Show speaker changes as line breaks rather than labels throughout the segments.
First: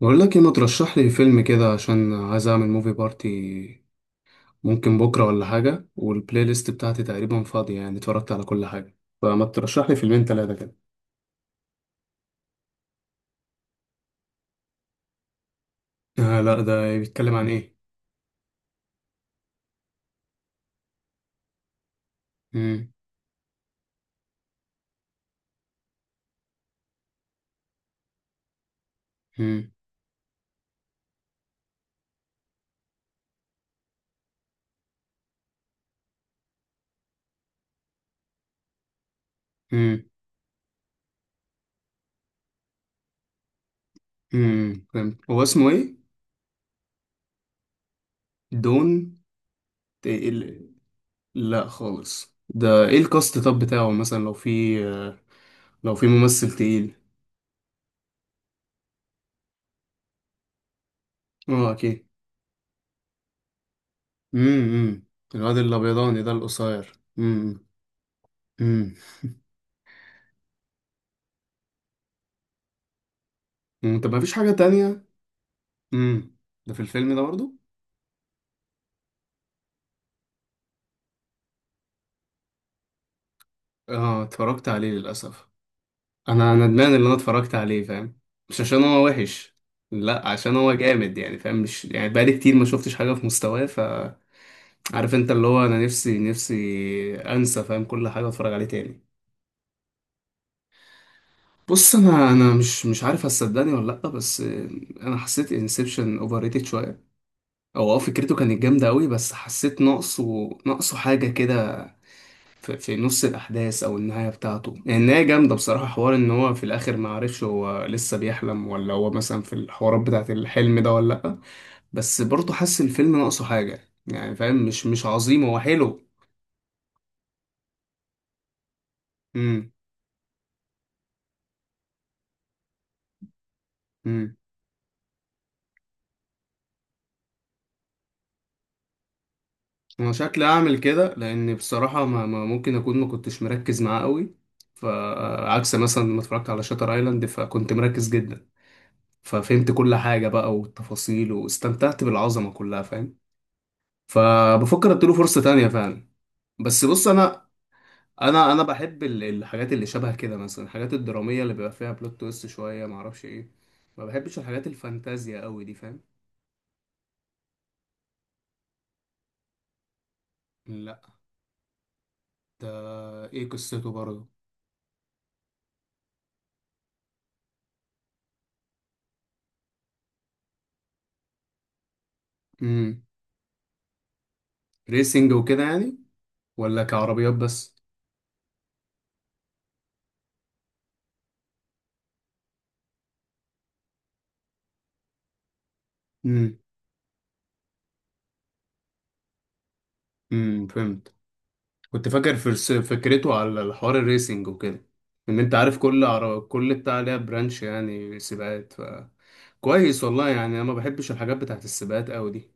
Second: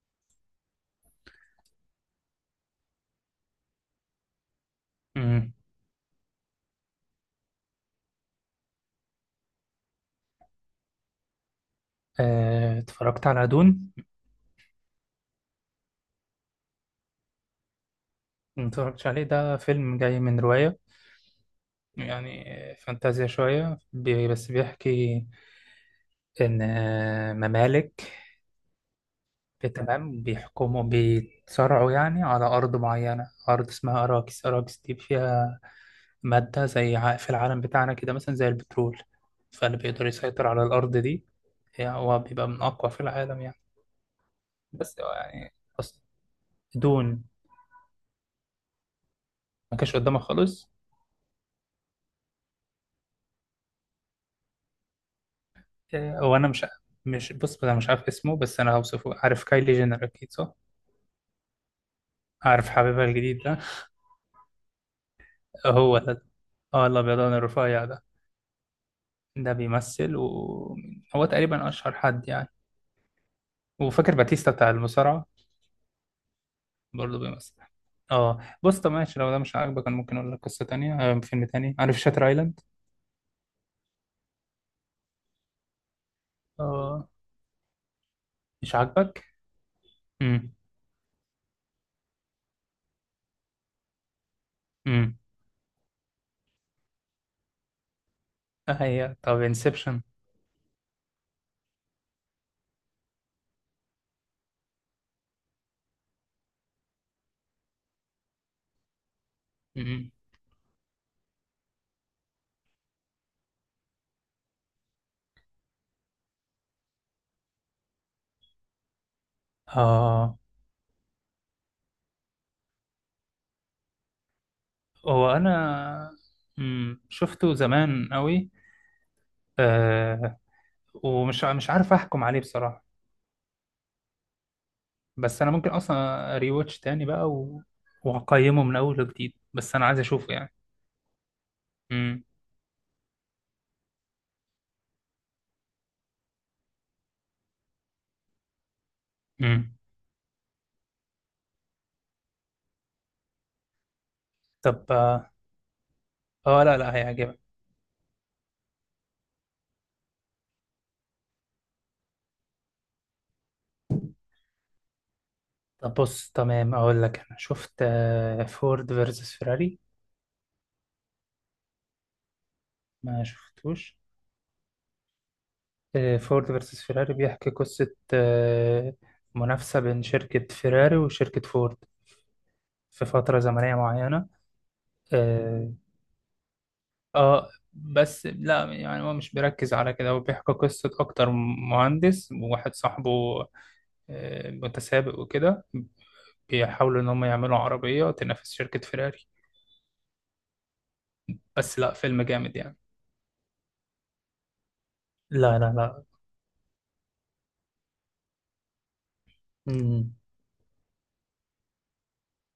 بقول لك ايه، ما ترشح لي فيلم كده عشان عايز اعمل موفي بارتي. ممكن بكره ولا
امم.
حاجه، والبلاي ليست بتاعتي تقريبا فاضيه، يعني اتفرجت على كل حاجه. فما ترشح لي فيلمين ثلاثه كده.
اتفرجت على دون.
آه لا، ده بيتكلم عن ايه؟
ما اتفرجتش عليه، ده فيلم جاي من رواية، يعني
مم.
فانتازيا شوية. بس بيحكي إن ممالك،
مم.
تمام، بيحكموا، بيتصارعوا يعني على أرض معينة. أرض اسمها أراكس. أراكس دي فيها مادة زي، في العالم بتاعنا كده مثلا زي البترول. فاللي
مم.
بيقدر يسيطر على الأرض دي، يعني هو بيبقى من أقوى في العالم يعني. بس هو
فهمت. هو
يعني،
اسمه
أص-
ايه؟
دون،
دون.
ما كانش قدامك
إيه ال-
خالص.
لا خالص. ده ايه الكاست طب بتاعه؟ مثلا لو في
هو انا
ممثل
مش
تقيل.
مش بص، انا مش عارف اسمه، بس انا هوصفه. عارف كايلي جينر، اكيد صح؟
اه اكيد.
عارف حبيبها الجديد ده؟
امم. الواد
هو
الابيضاني
ده.
ده
اه،
القصير.
الابيضان
امم.
الرفيع ده،
امم.
ده بيمثل، وهو تقريبا اشهر حد يعني.
طب
وفاكر
ما فيش حاجه
باتيستا بتاع
تانية؟
المصارعه؟
امم. ده في الفيلم
برضه
ده برضو؟
بيمثل. اه بص، طب ماشي، لو ده مش عاجبك انا ممكن اقول لك قصه تانية. فيلم تاني، عارف شاتر ايلاند؟
اه اتفرجت عليه للأسف. انا ندمان اللي
اه.
انا اتفرجت عليه، فاهم؟ مش
مش
عشان هو
عاجبك.
وحش، لا
امم.
عشان هو جامد يعني فاهم. مش يعني، بقالي كتير ما شفتش حاجة في مستواه، فعارف
امم.
انت اللي هو انا نفسي انسى، فاهم، كل حاجة، اتفرج عليه تاني.
هي طب انسبشن.
بص انا، انا مش عارف هتصدقني ولا لا، بس انا حسيت انسبشن اوفر ريتد شويه. او فكرته كانت جامده قوي بس حسيت
امم.
ناقصه حاجه كده. في نص الأحداث أو النهاية بتاعته. يعني النهاية جامدة بصراحة، حوار إن هو في الآخر ما عرفش هو لسه بيحلم ولا هو مثلا في الحوارات بتاعة
اه،
الحلم ده ولا لأ. بس برضه حاسس الفيلم ناقصه حاجة، يعني فاهم، مش
هو
عظيم، هو حلو.
انا، امم، شفته زمان قوي،
امم.
ومش مش عارف احكم عليه بصراحة.
امم.
بس انا ممكن اصلا ريواتش تاني بقى و... واقيمه من اول وجديد، بس انا عايز
أنا
اشوفه
شكلي
يعني.
أعمل كده، لأن بصراحة
امم.
ما, ما ممكن أكون ما كنتش مركز معاه قوي. فعكس مثلا لما اتفرجت على شاتر ايلاند، فكنت مركز جدا، ففهمت
امم.
كل حاجة بقى والتفاصيل واستمتعت بالعظمة كلها، فاهم. فبفكر
طب
اديله
اه،
فرصة تانية فعلا.
لا
بس
لا،
بص انا،
هيعجبك.
انا بحب الحاجات اللي شبه كده، مثلا الحاجات الدراميه اللي بيبقى فيها بلوت تويست شويه، ما اعرفش ايه. ما بحبش الحاجات الفانتازيا قوي دي،
طب
فاهم.
بص، تمام، اقول لك انا شفت فورد فيرسس فيراري.
لا ده،
ما
ايه قصته
شفتوش؟
برضه؟
فورد فيرسس فيراري بيحكي قصة منافسة بين شركة فيراري وشركة فورد،
امم.
في فترة زمنية معينة.
ريسنج وكده
آه،
يعني؟ ولا كعربيات
اه
بس؟
بس لا، يعني هو مش بيركز على كده، هو بيحكي قصة أكتر. مهندس وواحد صاحبه متسابق وكده،
امم.
بيحاولوا إن هم يعملوا عربية تنافس شركة فيراري.
فهمت.
بس لا،
كنت
فيلم
فاكر
جامد يعني.
فكرته على الحوار الريسنج وكده، ان انت
لا لا
عارف
لا.
كل بتاع ليها برانش، يعني سباقات. ف كويس
مم.
والله، يعني انا ما بحبش الحاجات بتاعت السباقات قوي دي.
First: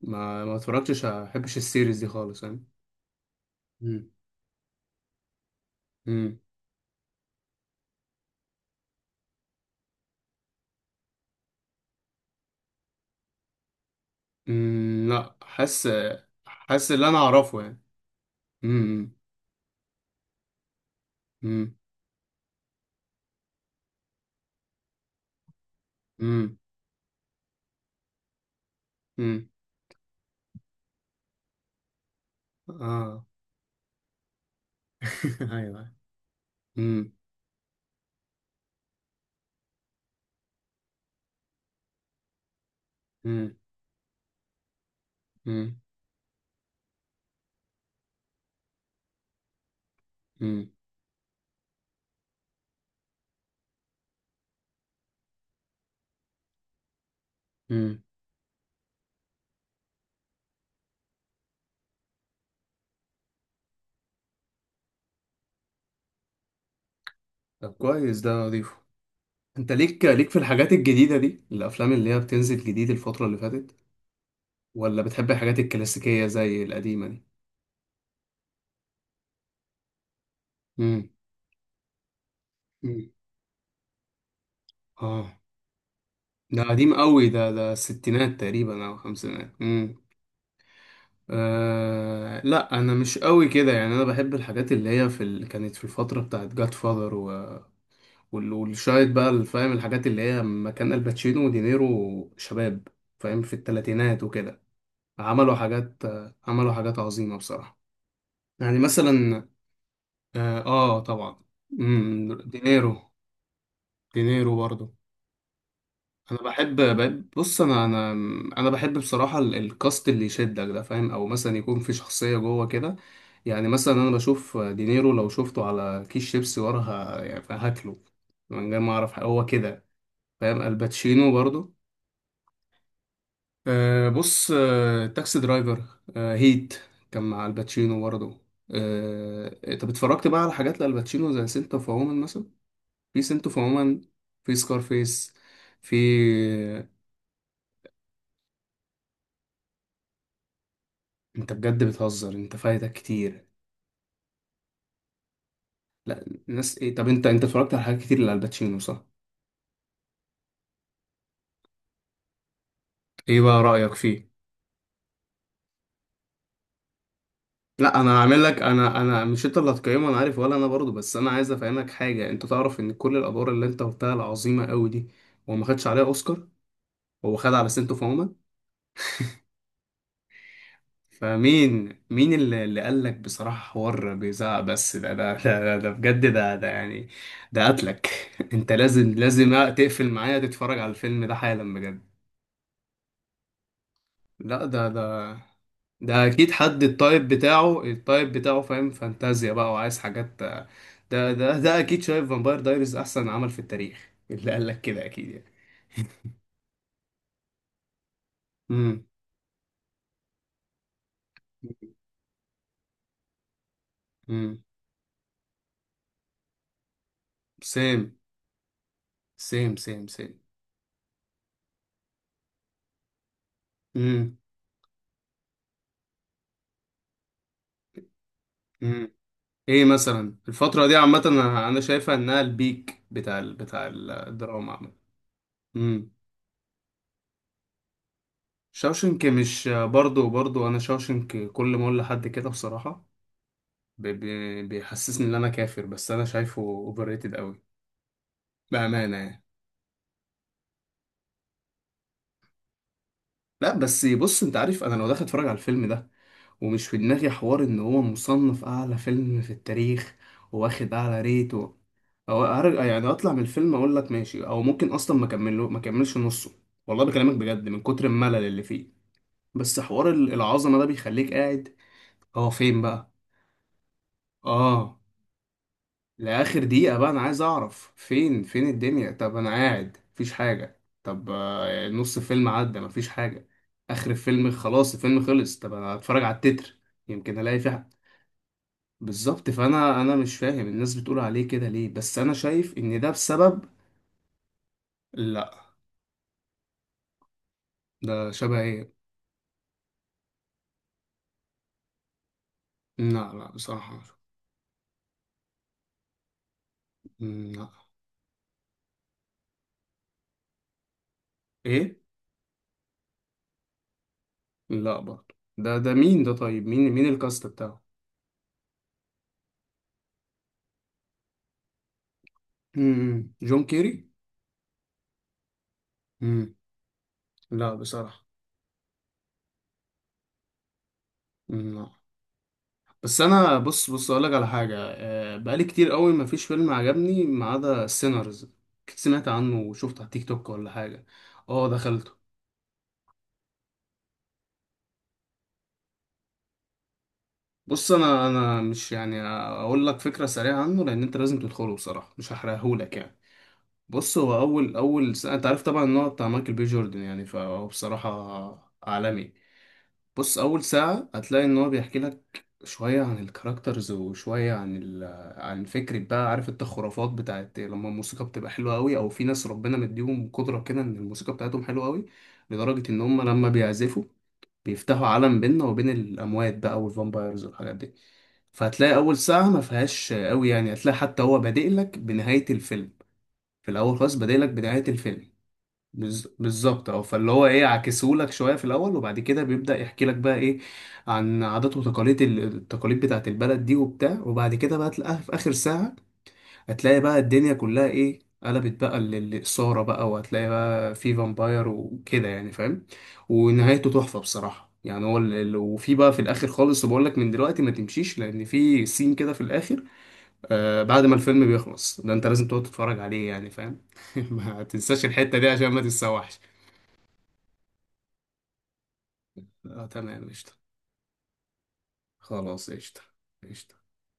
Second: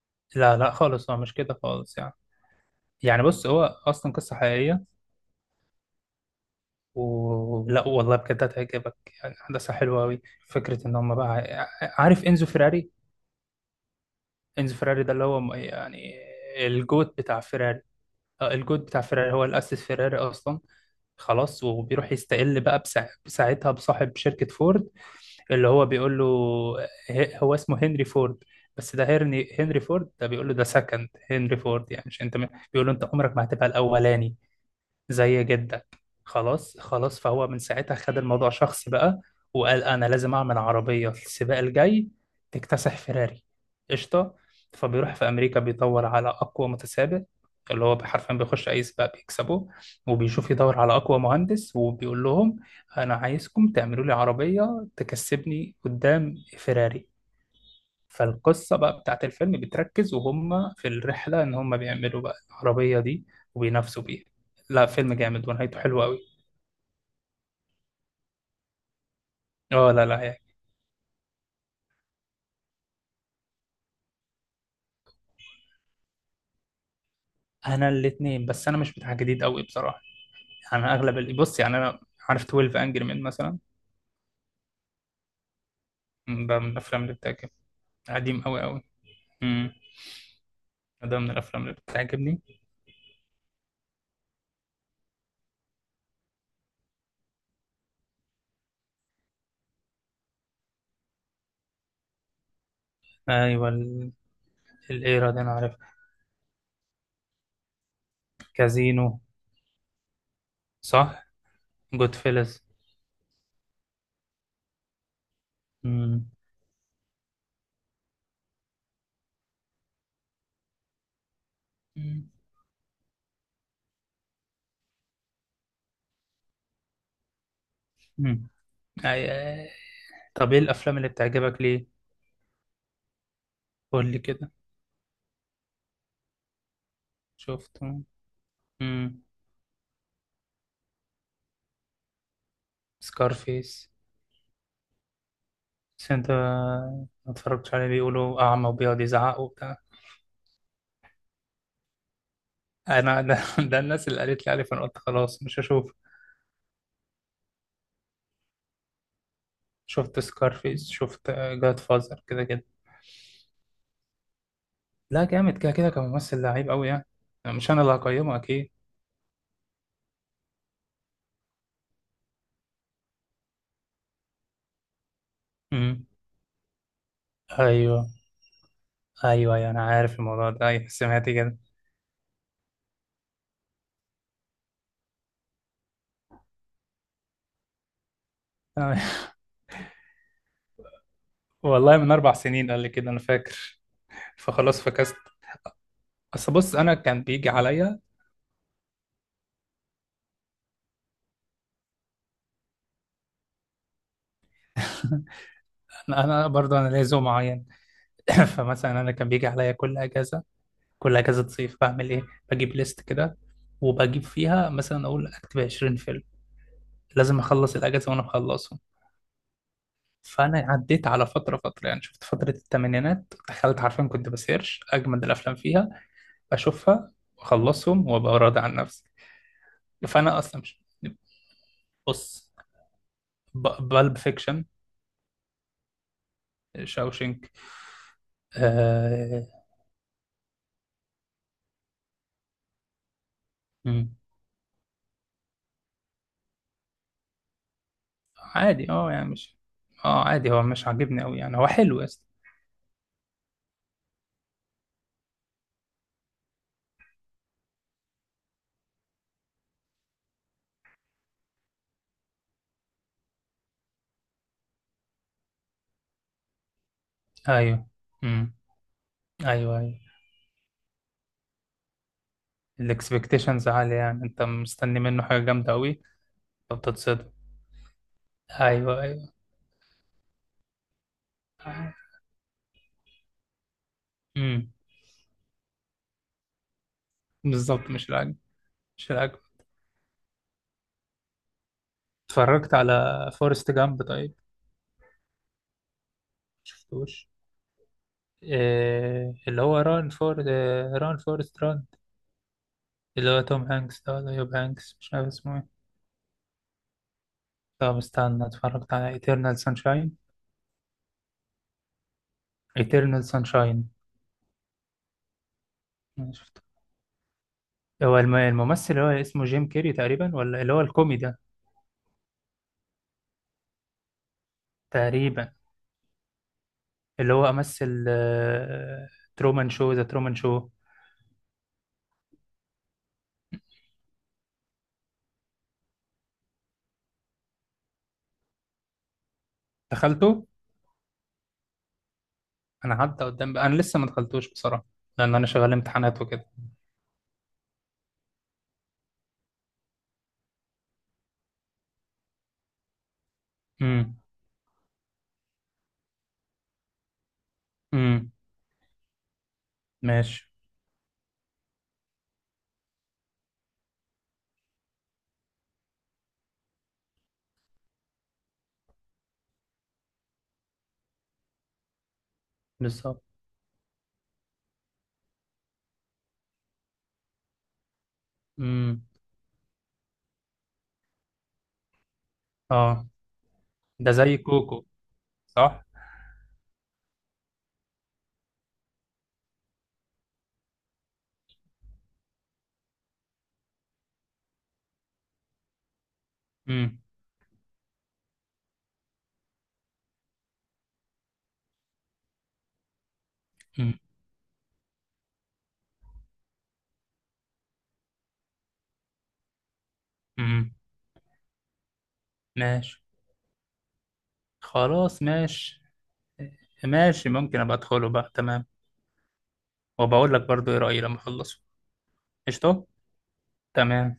ما ما
لا لا،
اتفرجتش
خالص هو
ما
مش كده
بحبش السيريز
خالص
دي
يعني.
خالص يعني.
يعني بص، هو
مم.
أصلا قصة حقيقية،
امم.
ولا والله بجد هتعجبك. يعني أحداثها حلوة أوي. فكرة إن هم بقى، عارف إنزو فيراري؟ إنزو فيراري
أمم،
ده اللي
لا
هو
حاسس.
يعني
حاسس اللي انا
الجوت بتاع
اعرفه
فيراري،
يعني.
الجود بتاع
امم.
فيراري، هو اللي أسس فيراري أصلا. خلاص،
امم.
وبيروح يستقل بقى ساعتها بصاحب شركة فورد، اللي هو بيقول له،
امم.
هو اسمه هنري فورد. بس ده
امم.
هنري فورد، ده بيقول له، ده سكند هنري فورد، يعني مش انت، بيقول له انت
اه.
عمرك ما هتبقى الاولاني زي جدك.
ايوه.
خلاص
امم.
خلاص، فهو من ساعتها خد الموضوع شخصي بقى، وقال انا لازم اعمل عربيه السباق الجاي تكتسح فيراري.
امم.
قشطه. فبيروح في امريكا
امم.
بيدور على اقوى متسابق، اللي هو حرفيا بيخش اي سباق بيكسبه، وبيشوف
امم.
يدور على اقوى مهندس، وبيقول لهم انا عايزكم تعملوا لي عربيه تكسبني قدام فيراري.
أمم.
فالقصة بقى بتاعت الفيلم بتركز وهم في الرحلة إن هم بيعملوا بقى العربية دي، وبينافسوا بيها. لا، فيلم جامد، ونهايته حلوة أوي.
طب كويس، ده اضيفه. انت
اه
ليك
لا لا
ليك في
يعني.
الحاجات الجديدة دي، الافلام اللي هي بتنزل جديد الفترة اللي فاتت، ولا بتحب الحاجات الكلاسيكية زي القديمة دي؟
أنا الاتنين، بس أنا مش بتاع جديد أوي بصراحة. يعني أنا
امم.
أغلب اللي، بص يعني أنا، عارف 12 أنجري
مم.
مان مثلا.
اه،
ده
ده
من
قديم
الأفلام اللي
قوي ده
بتعجبني.
ده الستينات
قديم أوي أوي.
تقريبا او خمسينات.
امم. ده من الأفلام اللي
آه
بتعجبني.
لا انا مش قوي كده يعني. انا بحب الحاجات اللي هي في كانت في الفتره بتاعت جاد فاذر و... والشايد بقى اللي فاهم، الحاجات اللي هي لما كان الباتشينو ودينيرو شباب، فاهم، في
أيوة،
الثلاثينات وكده.
الإيرا دي أنا
عملوا
عارف.
حاجات، عملوا حاجات عظيمه بصراحه. يعني
كازينو.
مثلا اه, آه
صح.
طبعا.
جود
مم،
فيلز.
دينيرو. دينيرو برضه.
امم.
انا بص انا، انا بحب بصراحه الكاست اللي يشدك ده، فاهم. او مثلا يكون في
امم.
شخصيه جوه كده. يعني مثلا انا بشوف دينيرو لو شفته على كيس شيبسي، يعني هاكله، من غير ما اعرف هو
أي.
كده،
طب إيه
فاهم.
الأفلام اللي
الباتشينو
بتعجبك
برضو.
ليه؟ قول
أه
لي
بص،
كده.
أه تاكسي درايفر. أه هيت، كان مع الباتشينو
شفته.
برضو.
امم.
أه طب اتفرجت بقى على حاجات لالباتشينو زي سنت اوف وومن مثلا؟ في سنت اوف
سكارفيس.
وومن، في سكارفيس، في
بس انت ما اتفرجتش عليه؟ بيقولوا اعمى وبيقعد يزعق وبتاع.
انت بجد بتهزر، انت فايتك
انا ده,
كتير.
ده الناس اللي قالت لي عليه، فانا قلت خلاص مش هشوف.
لا الناس ايه؟ طب انت، انت اتفرجت على حاجات كتير لالباتشينو صح؟
شفت سكارفيس، شفت جاد فازر، كده كده.
ايه بقى رأيك فيه؟
لا جامد كده كده، كممثل لعيب قوي يعني. مش انا اللي
لا انا
هقيمه
هعمل لك،
اكيد.
انا، مش انت اللي هتقيمه انا عارف، ولا انا برضو، بس انا عايز افهمك حاجه. انت تعرف ان كل الادوار اللي انت قلتها العظيمه قوي دي هو ما خدش عليها
امم.
اوسكار؟ هو خد على سنتو،
ايوه
فاهمة.
ايوه ايوه، انا عارف الموضوع ده. ايوه، سمعت كده.
فمين مين اللي قال لك بصراحه حوار بيزعق؟ بس ده ده بجد، ده يعني. ده قتلك. انت لازم لازم تقفل معايا، تتفرج على الفيلم ده حالا
والله
بجد.
من 4 سنين قال لي كده، انا فاكر،
لا
فخلاص
ده،
فكست.
ده اكيد
اصل بص
حد،
انا كان
التايب
بيجي
بتاعه
عليا.
التايب بتاعه، فاهم، فانتازيا بقى وعايز حاجات، ده ده ده اكيد شايف فامباير دايريز احسن عمل في التاريخ اللي قال لك كده، اكيد يعني.
انا برضه، انا ليا ذوق معين. فمثلا
امم.
انا كان بيجي عليا كل اجازه، كل اجازه صيف بعمل ايه، بجيب ليست كده، وبجيب
امم.
فيها مثلا، اقول اكتب 20 فيلم، لازم اخلص
سيم
الاجازه وانا مخلصهم.
سيم سيم.
فانا عديت على فتره فتره، يعني شفت فتره الثمانينات دخلت، عارفين كنت
امم.
بسيرش اجمد الافلام فيها، اشوفها واخلصهم وابقى راضي عن نفسي.
امم. ايه مثلا
فانا اصلا مش،
الفترة دي عامة، أنا شايفها انها
بص،
البيك بتاع بتاع
بالب فيكشن،
الدراما عامة. امم.
شاوشنك،
شاوشنك.
آه...
مش برضو، برضو انا شاوشنك كل ما اقول لحد كده بصراحة،
مم.
بيحسسني ان انا كافر، بس انا شايفه اوفر ريتد،
عادي اه،
بأمانة
يعني
يعني.
مش، اه عادي، هو مش عاجبني قوي يعني، هو حلو يا اسطى.
لا بس بص، انت عارف انا لو داخل اتفرج على الفيلم ده ومش في دماغي حوار ان هو مصنف اعلى فيلم في التاريخ، واخد اعلى ريت و... او ارجع يعني اطلع من الفيلم اقول لك ماشي، او ممكن اصلا ما اكملش نصه. والله بكلمك بجد من
ايوه
كتر الملل اللي فيه.
ايوه
بس
ايوه.
حوار العظمة ده بيخليك قاعد، هو فين بقى؟
الاكسبكتيشنز عالية، يعني انت
اه
مستني منه حاجة جامدة قوي،
لآخر دقيقة بقى، أنا
فبتتصدم.
عايز أعرف فين، فين
ايوه
الدنيا؟
ايوه.
طب أنا قاعد مفيش حاجة، طب نص الفيلم عدى مفيش حاجة. آخر الفيلم
امم.
خلاص، الفيلم خلص، طب أنا هتفرج على التتر، يمكن ألاقي في حاجة.
بالظبط، مش العجب، مش العجب.
بالظبط. فأنا، أنا مش فاهم الناس بتقول عليه كده ليه، بس أنا
اتفرجت
شايف إن ده
على
بسبب
فورست جامب طيب؟
لا
شفتوش؟
ده شبه إيه؟
إيه اللي هو ران فورست ران، اللي
لا
هو
لا
توم
بصراحة
هانكس ده، ولا يوب هانكس، مش عارف اسمه ايه.
مم، لا.
طب استنى، اتفرجت على ايترنال سانشاين؟
إيه؟
ايترنال سانشاين.
لا برضه ده، ده مين ده؟
شفته.
طيب مين، مين الكاست بتاعه؟
هو الممثل اللي هو اسمه جيم كيري تقريبا، ولا اللي هو الكوميدي ده.
مم، جون كيري.
تقريبا.
مم،
اللي هو
لا
امثل
بصراحة.
ترومان شو، ذا ترومان شو.
مم، لا. بس انا بص، بص اقول لك على حاجه، بقالي كتير قوي ما فيش فيلم عجبني ما عدا سينرز. سمعت عنه وشفته على تيك
دخلته.
توك ولا حاجه؟ اه دخلته.
انا عدى قدام بقى. انا لسه ما دخلتوش بصراحه، لان انا شغال امتحانات وكده.
بص انا، مش يعني اقول لك فكره سريعه عنه لان انت لازم تدخله بصراحه، مش هحرقهولك يعني.
امم.
بص هو اول، اول سنة انت عارف طبعا ان هو بتاع مايكل بي جوردن يعني، فهو
امم.
بصراحه عالمي. بص
ماشي.
اول ساعه هتلاقي ان هو بيحكي لك شويه عن الكاركترز وشويه عن عن فكره بقى. عارف انت الخرافات بتاعت لما الموسيقى بتبقى حلوه قوي، او في ناس ربنا مديهم قدره كده ان الموسيقى بتاعتهم حلوه قوي، لدرجه ان هم
بالظبط.
لما بيعزفوا بيفتحوا عالم بيننا وبين الاموات بقى، والفامبايرز والحاجات دي. فهتلاقي
امم.
اول ساعه ما فيهاش قوي، يعني هتلاقي حتى هو بادئ لك بنهايه الفيلم.
اه،
في الاول
ده
خالص
زي
بادئ لك بنهايه
كوكو.
الفيلم.
صح.
بالظبط، اه. فاللي هو ايه، عكسهولك شويه في الاول، وبعد كده بيبدا يحكي لك بقى ايه عن عادات وتقاليد التقاليد بتاعت البلد دي وبتاع. وبعد كده بقى تلاقيها في اخر ساعه،
امم.
هتلاقي بقى الدنيا كلها ايه، قلبت بقى للاثاره بقى، وهتلاقي بقى في فامباير وكده يعني، فاهم. ونهايته
امم.
تحفه بصراحه يعني. هو وفي بقى في الاخر خالص بقول لك من دلوقتي ما تمشيش لان في سين كده في الاخر.
امم.
آه بعد ما الفيلم بيخلص ده انت لازم تقعد
ماشي.
تتفرج عليه، يعني فاهم. ما تنساش
خلاص
الحته دي عشان ما
ماشي.
تتسوحش.
ماشي، ممكن ابقى ادخله بقى، تمام.
اه تمام
وبقول لك
قشطة.
برضو ايه رايي لما اخلصه.
خلاص
قشطه.
قشطة. قشطة.
تمام.